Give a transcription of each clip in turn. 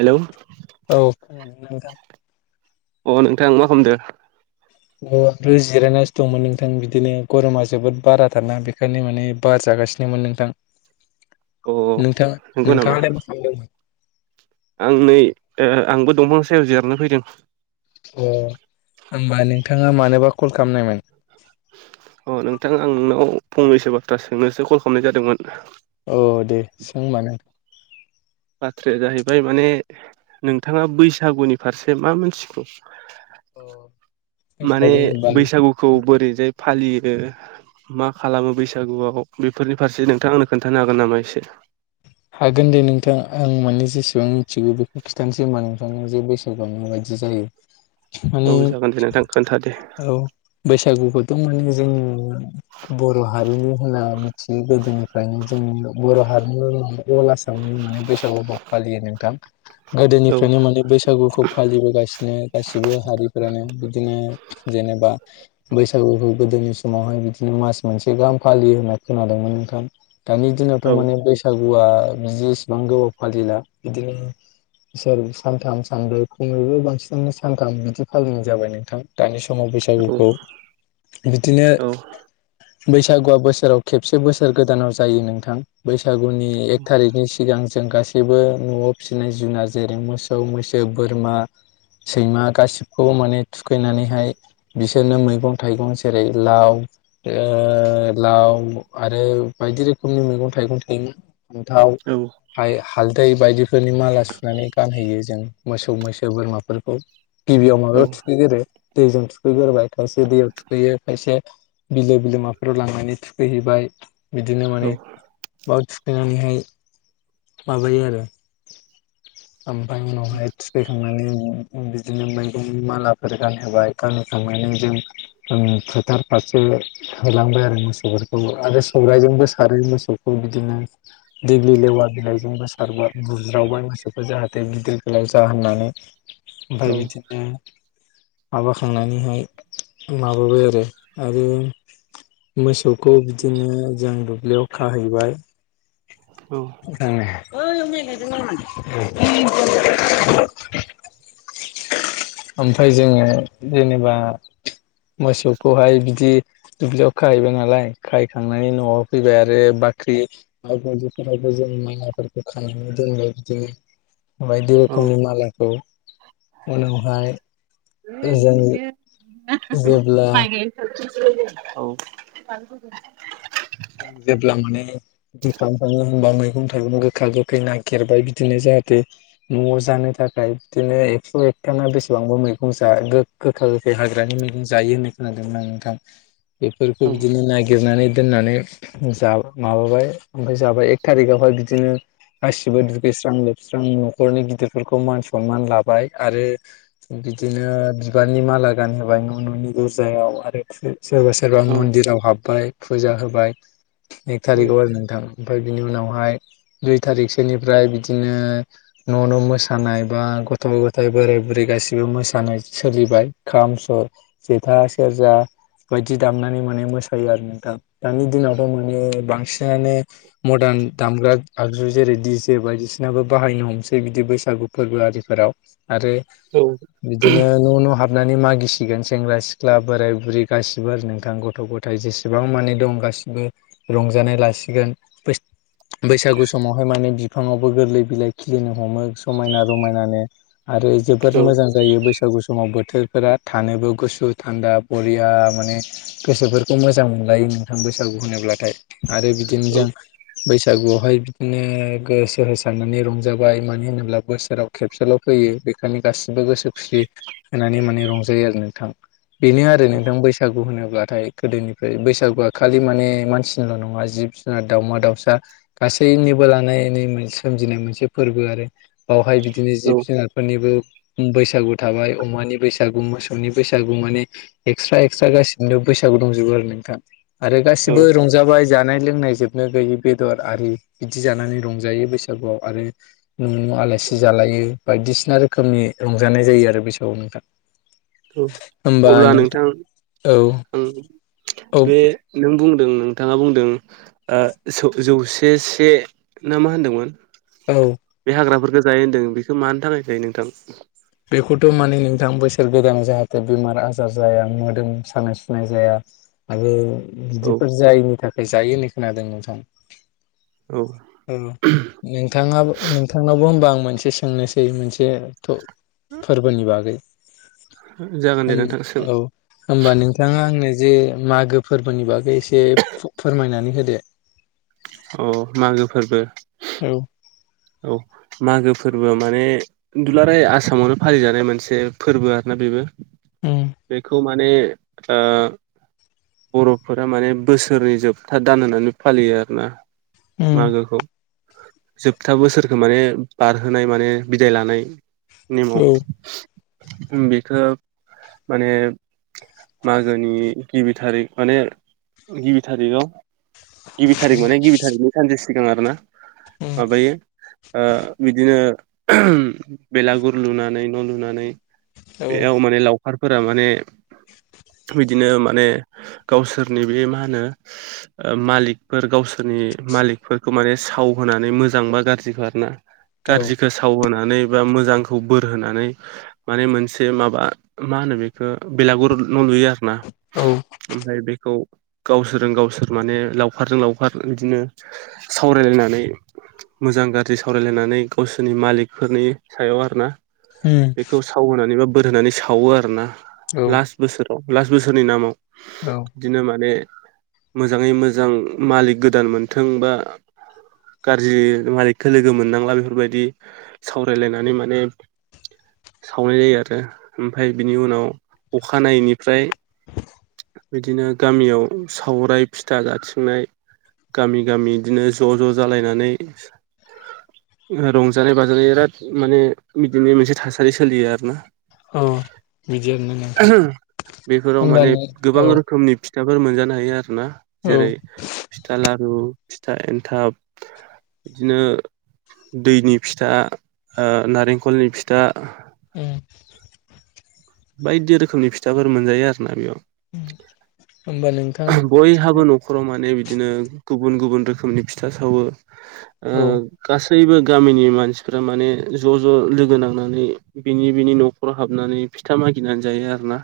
Hello. औ खोनादोंना नोंथां? अ नोंथां मा खालामदो? अ आंथ' जिरायनासो दंमोन नोंथां बिदिनो गरमा जोबोद बाराथारना बे खायनो माने बार जागासिनोमोन नोंथां। अ नोंथां नोंगौ नामा? नोंथाङालाय मा खालामदोंमोन आं नै ओ आंबो दंफां सायाव जिरनो फैदों। अ होमबा नोंथाङा मानोबा कल खालामनायमोन? अ नोंथां आं नोंनाव फंनैसो बाथ्रा सोंनोसो कल खालामनाय जादोंमोन। अ दे सों होनबानो। बाथ्राया जाहैबाय माने नोंथाङा बैसागुनि फारसे मा मिथिगौ? माने बैसागुखौ बोरैजाय फालियो? मा खालामो बैसागुआव बेफोरनि फारसे नोंथां आंनो खोन्थानो हागोन नामा एसे? हागोन दे नोंथां आं माने जेसेबां मिथिगौ बेखौ खिन्थानोसै होमबा नोंथांनो जे [unintelligible] बायदि जायो। औ माने जागोन दे नोंथां खोन्था दे। औ बैसागुखौथ' माने जोङो बर' हारिनि होनना मिथियो गोदोनिफ्रायनो जोंनि बर' हार [unintelligible] अल आसामनि माने बैसागुबो फालियो नोंथां औ गोदोनिफ्रायनो माने बैसागुखौ फालिबोगासिनो गासिबो हारिफोरानो बिदिनो जेनेबा बैसागुखौ गोदोनि समावहाय बिदिनो मास मोनसे गाहाम फालियो होनना खोनादोंमोन नोंथां। दानि दिनावथ' औ माने बैसागुआ बिदि इसेबां गोबाव फालिला बिदिनो इसोर सानथाम सानब्रै खमैबो बांसिनानो सानथाम बिदि फालिनाय जाबाय नोंथां। दानि समाव बैसागुखौ बिदिनो औ बैसागुआ बोसोराव खेबसे बोसोर गोदानाव जायो नोंथां बैस सागुनि एक थारिकनि सिगां जों गास बो न'आव फिसिनाय जुनार जेरै मोसौ मैसो बोरमा सैमा गासिबखौबो माने थुखैनानैहाय बिसोरनो मैगं थाइगं जेरै लाव ओ लाव आरो बायदि रोखोमनि मैगं थाइगं थायोमोन फान्थाव औ हाय हालदै बायदिफोरनि माला सुनानै गानहोयो जों मोसौ मैसो बोरमाफोरखौ गिबियाव औ माबायाव थुखैगोरो दैजों थुखैगोरबाय खायसे दैयाव थुखैयो खायसे बिलो बिलोमाफोराव लांनानै थुखैहैबाय बिदिनो माने बाव थुखैनानैहाय माबायो आरो ओमफाय उनावहाय थुखैखां माने बिदिनो मैगंनि मालाफोर गानहोबाय गानहोखांनानै जों ओं फोथार फारसे होलांबाय आरो मोसौफोरखौ आरो सौरायजोंबो सारो मोसौ खौ बिदिनो देग्लि लेवा बिलाइजों बा सारबा बुज्रावबाय मोसौखौ जाहाथे गिदिर गोलाव जा होननानै ओम्फाय बिदिनो माबाखांनानैहाय माबाबाय आरो आरो मोसौखौ बिदिनो औ जों दुब्लियाव खाहैबाय औ [inaudible] [unintelligible] ओम्फाय जोङो जेनेबा मोसौखौहाय बिदि दुब्लियाव खाहैबाय नालाय खाहैखांनानै न'आव फैबाय आ रो बाख्रि [unintelligible] बायदिफोरावबो जों माइमाफोरखौ खानानै दोनबाय बिदिनो बायदि रोखोमनि मालाखौ उनावहाय [inaudible] जों जेब्ला [unintelligible] औ जों जेब्ला माने दि खालाम खाङो होमबा मैगं थाइगं गोखा गोखै नागिरबाय बिदिनो जाहाथे न'आव जानो थाखाय बिदिनो एकस' एकथा बेसेबांबा मैगं जा गो गोखा गोखै हाग्रानि मैगं जायो होननाय खोनादोंमोन आं नोंथां [inaudible] बेफोरखौ बिदिनो नागिरनानै दोननानै उम जा माबाबाय ओम्फाय जाबाय एक थारिखावहाय बिदिनो गासिबो दुगैस्रां लोबस्रां न'खरनि गिदिरफोरखौ मान सनमान लाबाय आरो बिदिनो बिबारनि माला गानहोबाय न' न'नि दरजायाव आरो [unintelligible] सोरबा सोरबा औ मन्दिराव हाबबाय फुजा होबाय एक औ थारिकाव आरो नोंथां ओमफाय बिनि उनावहाय दुइ थारिखसोनिफ्राय बिदिनो न' न' मोसानाय बा गथ' गथाइ बोराय बुरै गासिबो मोसानाय सोलिबाय खाम सर जेथा सेरजा बायदि दामनानै माने मोसायो आरो नोंथा दानि दिनाव [unintelligible] मोने बांसिनानो मदार्न दामग्रा आगजु जेरै दि जे बायदिसिनाबो बाहायनो हमसै बिदि बैसागु फोरबो आरिफोराव आरो औ बिदिनो न' न' हाब हाबनानै मागिसिगोन सेंग्रा सिख्ला बोराय बुरै गासिबो आरो नोंथां गथ' गथाय जेसेबां मानि दं गासिबो रंजानाय लासिगोन। बैसागु समावहाय माने बिफाङावबो गोरलै बिलाइ खिलिनो हमो समायना रमायनानो आरो जोबोर मोजां जायो बैसागु समाव बोथोर फोरा थानोबो गुसु थान्दा बरिया माने गोसोफोरखौ मोजां मोनलायो नोंथां बैसागु होनोब्लाथाय आरो बिदिनो औ जों बैसागुआवहाय बिदिनो गोसो होसारनानै रंजाबाय मानो होनोब्ला बोसोराव खेबसेल' फैयो बेखायनो गासिबो गोसो खुसि होनानै माने रंजायो आरो नोंथां बेनो आरो नोंथां बैसागु होनोब्लाथाय गोदोनिफ्राय बैसागुआ खालि माने मानसिनिल' नङा जिब जुनार दाउमा दाउसा गासैनिबो लानायनि सोमजिनाय मोनसे फोरबो आरो बावहाय बिदिनो औ जिब जुनारफोरनिबो बैसागु थाबाय अमानि बैसागु मोसौनि बैसागु माने एक्सट्रा एक्सट्रा गासिबोबो बैसागु दंजोबो आरो नोंथां आरो औ गासिबो रंज जाबाय जानाय लोंनाय जोबनो गैयै बेदर आरि बिदि जानानै रंजायो बैसागुआव आरो न' न' आलासि जालायो बायदिसिना रोखोमनि रंजानाय जायो आरो बै समाव नोंथां औ अब्ला नोंथां औ आं औ बे नों बुंदों नोंथाङा बुंदों ओ जौसे से ना मा होनदोंमोन औ। बे हाग्राफोरखौ जायो होन्दों बेखौ मानो थाखाय थायो नोंथां। बेखौथ' माने नोंथां बोसोर गोदानाव जाहाथे बेमार आजार जाया मोदोम सानाय सुनाय जाया आरो औ बिदिफोर जायैनि थाखाय जायो होनो खोनादों नोंथां। औ। औ नोंथाङाबो नोंथांनावबो होनबा आं मोनसे सोंनोसै मोनसे थ फोरबोनि बागै जागोन दे नोंथां सों औ। होमबा नोंथाङा आंनो जे मागो फोरबोनि बागै एसे फोरमायनानै होदो अ मागो फोरबो औ। औ मागो फोरबो माने दुलाराय आसामावनो फालिजानाय मोनसे फोरबो आरो ना बेबो उम बेखौ मान माने बर'फोरा माने बोसोरनै जोबथा दान होनानै फालियो आरोना उम मागोखौ था बोसोरखौ माने बारहोनाय माने बिदाय लानाय नेमाव औ बेखौ माने मागोनि गिबि थारिख माने गिबि थारिखआव गिबि थारिख माने गिबि थारिखनि सानसे सिगां आरो ना? उम माबायो बिदिनो बेलागुर लुनानै न' लुनानै औ बेयाव माने लाव आफारफोरा माने बिदिनो माने गावसोरनि बे मा होनो ओ मालिकफोर गावसोरनि मालिकफोरखौ माने साव होनोनानै मोजां मोजां बा गाज्रिखौ आरोना औ गाज्रिखौ सावहोनानै बा मोजांखौ बोर होनानै माने मोनसे माबा मा होनो बेखौ बेलागुर न' लुयो आर ना औ ओमफ्राय बेखौ गावसोरजों गावसोर माने लावखारजों लावखार बिदिनो सावरायलायनानै मोजां गाज्रि सावरायलायनानै गावसोरनि मालिकफोरनि सायाव आरोना उम बेखौ थाव होनानै बा बोर होनानै सावो आरोना औ लास्ट बोसोराव लास बोसोरनि नामाव औ। बिदिनो माने मोजाङै मोजां मालिक गोदान मोनथों बा गाज्रि मालिकखौ लोगो मोननांला बेफोरबायदि सावरायलायनानै माने सावनाय जायो आरो ओमफ्राय बिनि उनाव अखानायैनिफ्राय बिदिनो गामियाव सावराय फिथा जाथिंनाय गामि गामि इदिनो ज ज जालायनानै रंजानाय बाजानाय बिराद माने बिदिनो मोनसे थासारि सोलियो आरो ना औ बिदि आरोना नोंथां बेफोराव होमबा माने नों गोबां औ रोखोमनि फिथाफोर मोनजानो हायो आरोना औ जेरै फिथा लारु फिथा एनथाब बिदिनो दैनि फिथा ओ नारेंखलनि फिथा उम बायदि रोखोमनि फिथाफोर मोनजायो आरो ना बेयाव होमबा नोंथां बयहाबो नख नखराव माने बिदिनो गुबुन गुबुन रोखोमनि फिथा सावो ओ औ गासैबो गामिनि मानसिफ्रा बिनि बिनि नखराव हाबनानै फिथा मागिनानै जायो आरो ना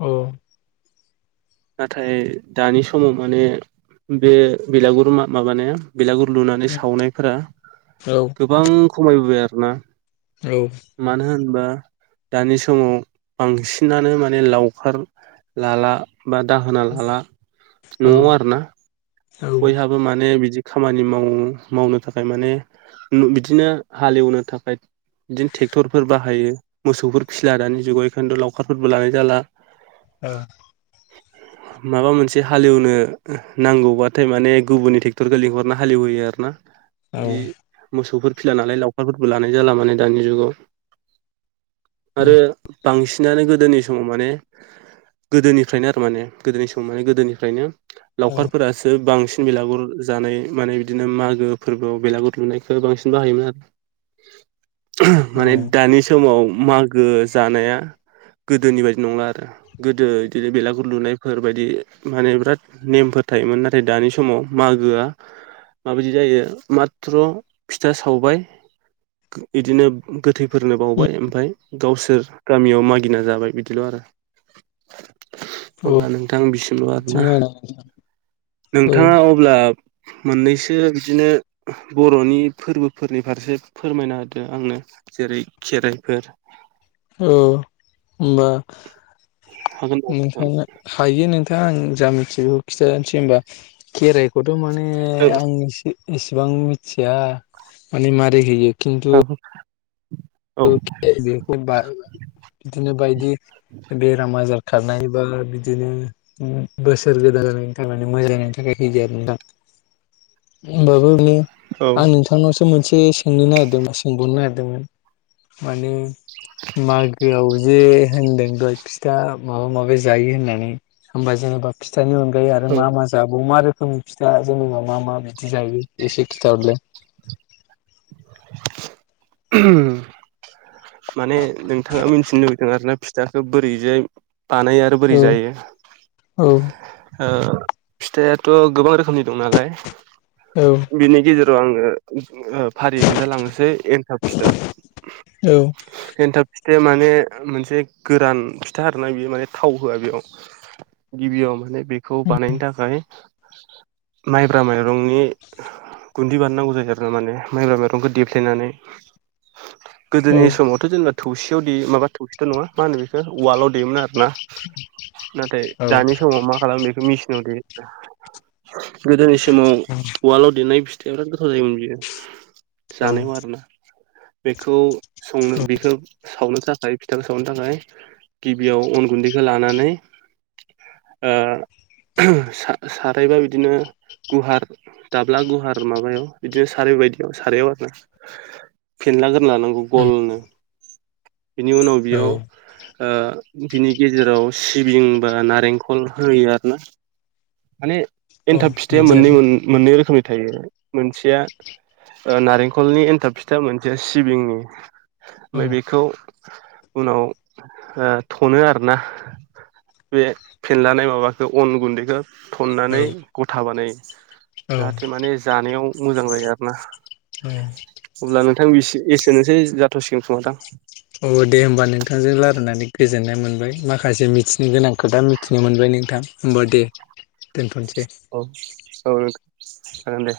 औ नाथाय दानि समाव माने बे बेलागुर मा माबानाया बेलागुर लुनानै उम सावनायफोरा औ गोबां खमायबोबाय आरोना औ मानो होनबा दानि समाव बांसिनानो माने लावखार लाला बा दाहोना लाला औ नआव आरोना बयहाबो माने बिदि खामानि माव मावनो थाखाय माने हुम बिदिनो हालेवनो थाखाय बिदिनो थेकतरफोर बाहायो मोसौफोर फिसिला दानि जुगाव इखायनोथ लावखारफोरबो लानाय जाला औ माबा मोनसे हालेवनो नांगौबा नाथाय माने गुबुननि थेकतरखो‌ लिंहरना हालेवहोयो आरो ना बिदि मोसौफोर फिला नालाय लावखारफोरबो लानाय जाला माने दानि जुगाव आरो बांसिनानो गोदोनि समाव माने गोदोनिफ्रायनो आरो माने गोदोनि समाव माने गोदोनिफ्रायनो लावखारफोरा बांसिन बेलागुर जानाय माने बिदिनो मागो फोरबोआव बेलागुर लुनायखौ बांसिन बाहायोमोन आरो माने दानि समाव मागो जानाया गोदोनि बायदि नंला आरो गोदो इदिनो बेलागुर लुनायफोर बायदि माने बिराद नेमफोर थायोमोन ना नाथाय दानि समाव मागोआ माबायदि जायो माथ्र फिथा सावबाय इदिनो गोथैफोरनो बावबाय ओमफाय गावसोर गामियाव मागिना जाबाय बिदिल‌ आरो अब्ला नोंथां बिसिमल आरोना [unintelligible] औ नोंथाङा अब्ला मोननैसो बिदिनो बरनि फोरबोफोरनि फारसे फोरमायना होदो आंनो जेरै खेराइफोर औ होमबा हागोन औ नोंथांनो हायो नोंथां आं जा मिथियो बेखौ खिथानोसै होनबा खेराइ खौथ माने आं एसे एसेबां मिथिया माने मारै होयो खिन्थु [unintelligible] बेखौ बाय बिदिनो बायदि बेराम आजार खारनाय बा बिदिनो जोङो बोसोर गोदान जानायनि थाखाय नो मोजांनि थाखाय होयो आरो नोंथां। होमबाबो माने औ आं नोंथांनावसो मोनसे सोंनो नागिरदों सोंबावनो नागिरदोंमोन। माने मागोयाव ज जे होनदों दय फिथा माबा माबि जायो होननानै होमबा जेनेबा फिथाइनि अनगायै आरो मा मा ज दा बाव मा रोखोमनि फिथा जोनेबा मा मा बिदि जायो एसे खिथाहरलाय। [inaudible] माने नोंथाङा मिथिनो लुबैदों आरोना फिथाखौ बोरैजाय बानायो बोरै औ जायो औ ओ फिथायाथ' गोबां रोखोमनि दं नालाय औ बेनि गेजेर राव आङो ओ फारि खोन्थालांनोसै एन्थाब फिथा औ एन्थाब फिथाया माने मोनसे गोरान फिथा आरोना बेयो माने थाव होआ बेयाव। गिबियाव माने बेखौ बानायनो थाखाय माइब्रा माइरंनि गुन्दि बानायनांगौ जायो आरोना माने माइब्रा माइ रंखौ देफ्लेनानै गोदोनि समाव थ' जेनेबा थौसियाव दैयो माबा थौसिथ' नङा मा होनो बेखौ उवालाव दैयोमोन आरोना। नाथाय औ दानि समाव मा खालामो बेखौ मिसिनाव दे गोदोनि सोमाव उवालाव देनाय फिथाया बिराद गोथाव जायोमोन बियो। औ जानायाव आरोना। बेखौ संनो बेखौ सावनो थाखाय फिथाखौ सावनो थाखाय गिबियाव अन गुन्दैखो लानानै ओ सा-सारायबा बिदिनो गुहार दाब्ला गुवार माबायाव बिदिनो सारै बायदियाव सारायाव ओ फेनला ग्रोना लानांगौ उम गलनो। बिनि उनाव औ बियाव ओ बिनि गेजेराव सिबिं बा नारेंखल होयो आरोना। माने औ एन्थाब फिथाया बिदि मोननै आरो मोननै रोखोमनि थायो मोनसेया ओ नारेंखलनि एन्थाब फिथा मोनसे सिबिंनि। औ ओमफाय बेखौ उनाव ओ थनो आरोना। बे फेनलानाय माबाखो अन गुन्दैखो। थननानै औ गथा बानायो। जाहाथे औ माने जानायाव मोजां जायो आर ना औ अब्ला नोंथां एसे एसेनोसै जाथ'सिगोन खोमा दां। अ दे होमबा नोंथांजों रालायनानै गोजोननाय मोनबाय माखासे मिथिनो गोनां खोथा मिथिनो मोनबाय नोंथां। होमबा दे [inaudible] दोनथ'नोसै। औ औ लोगो जागोन दे।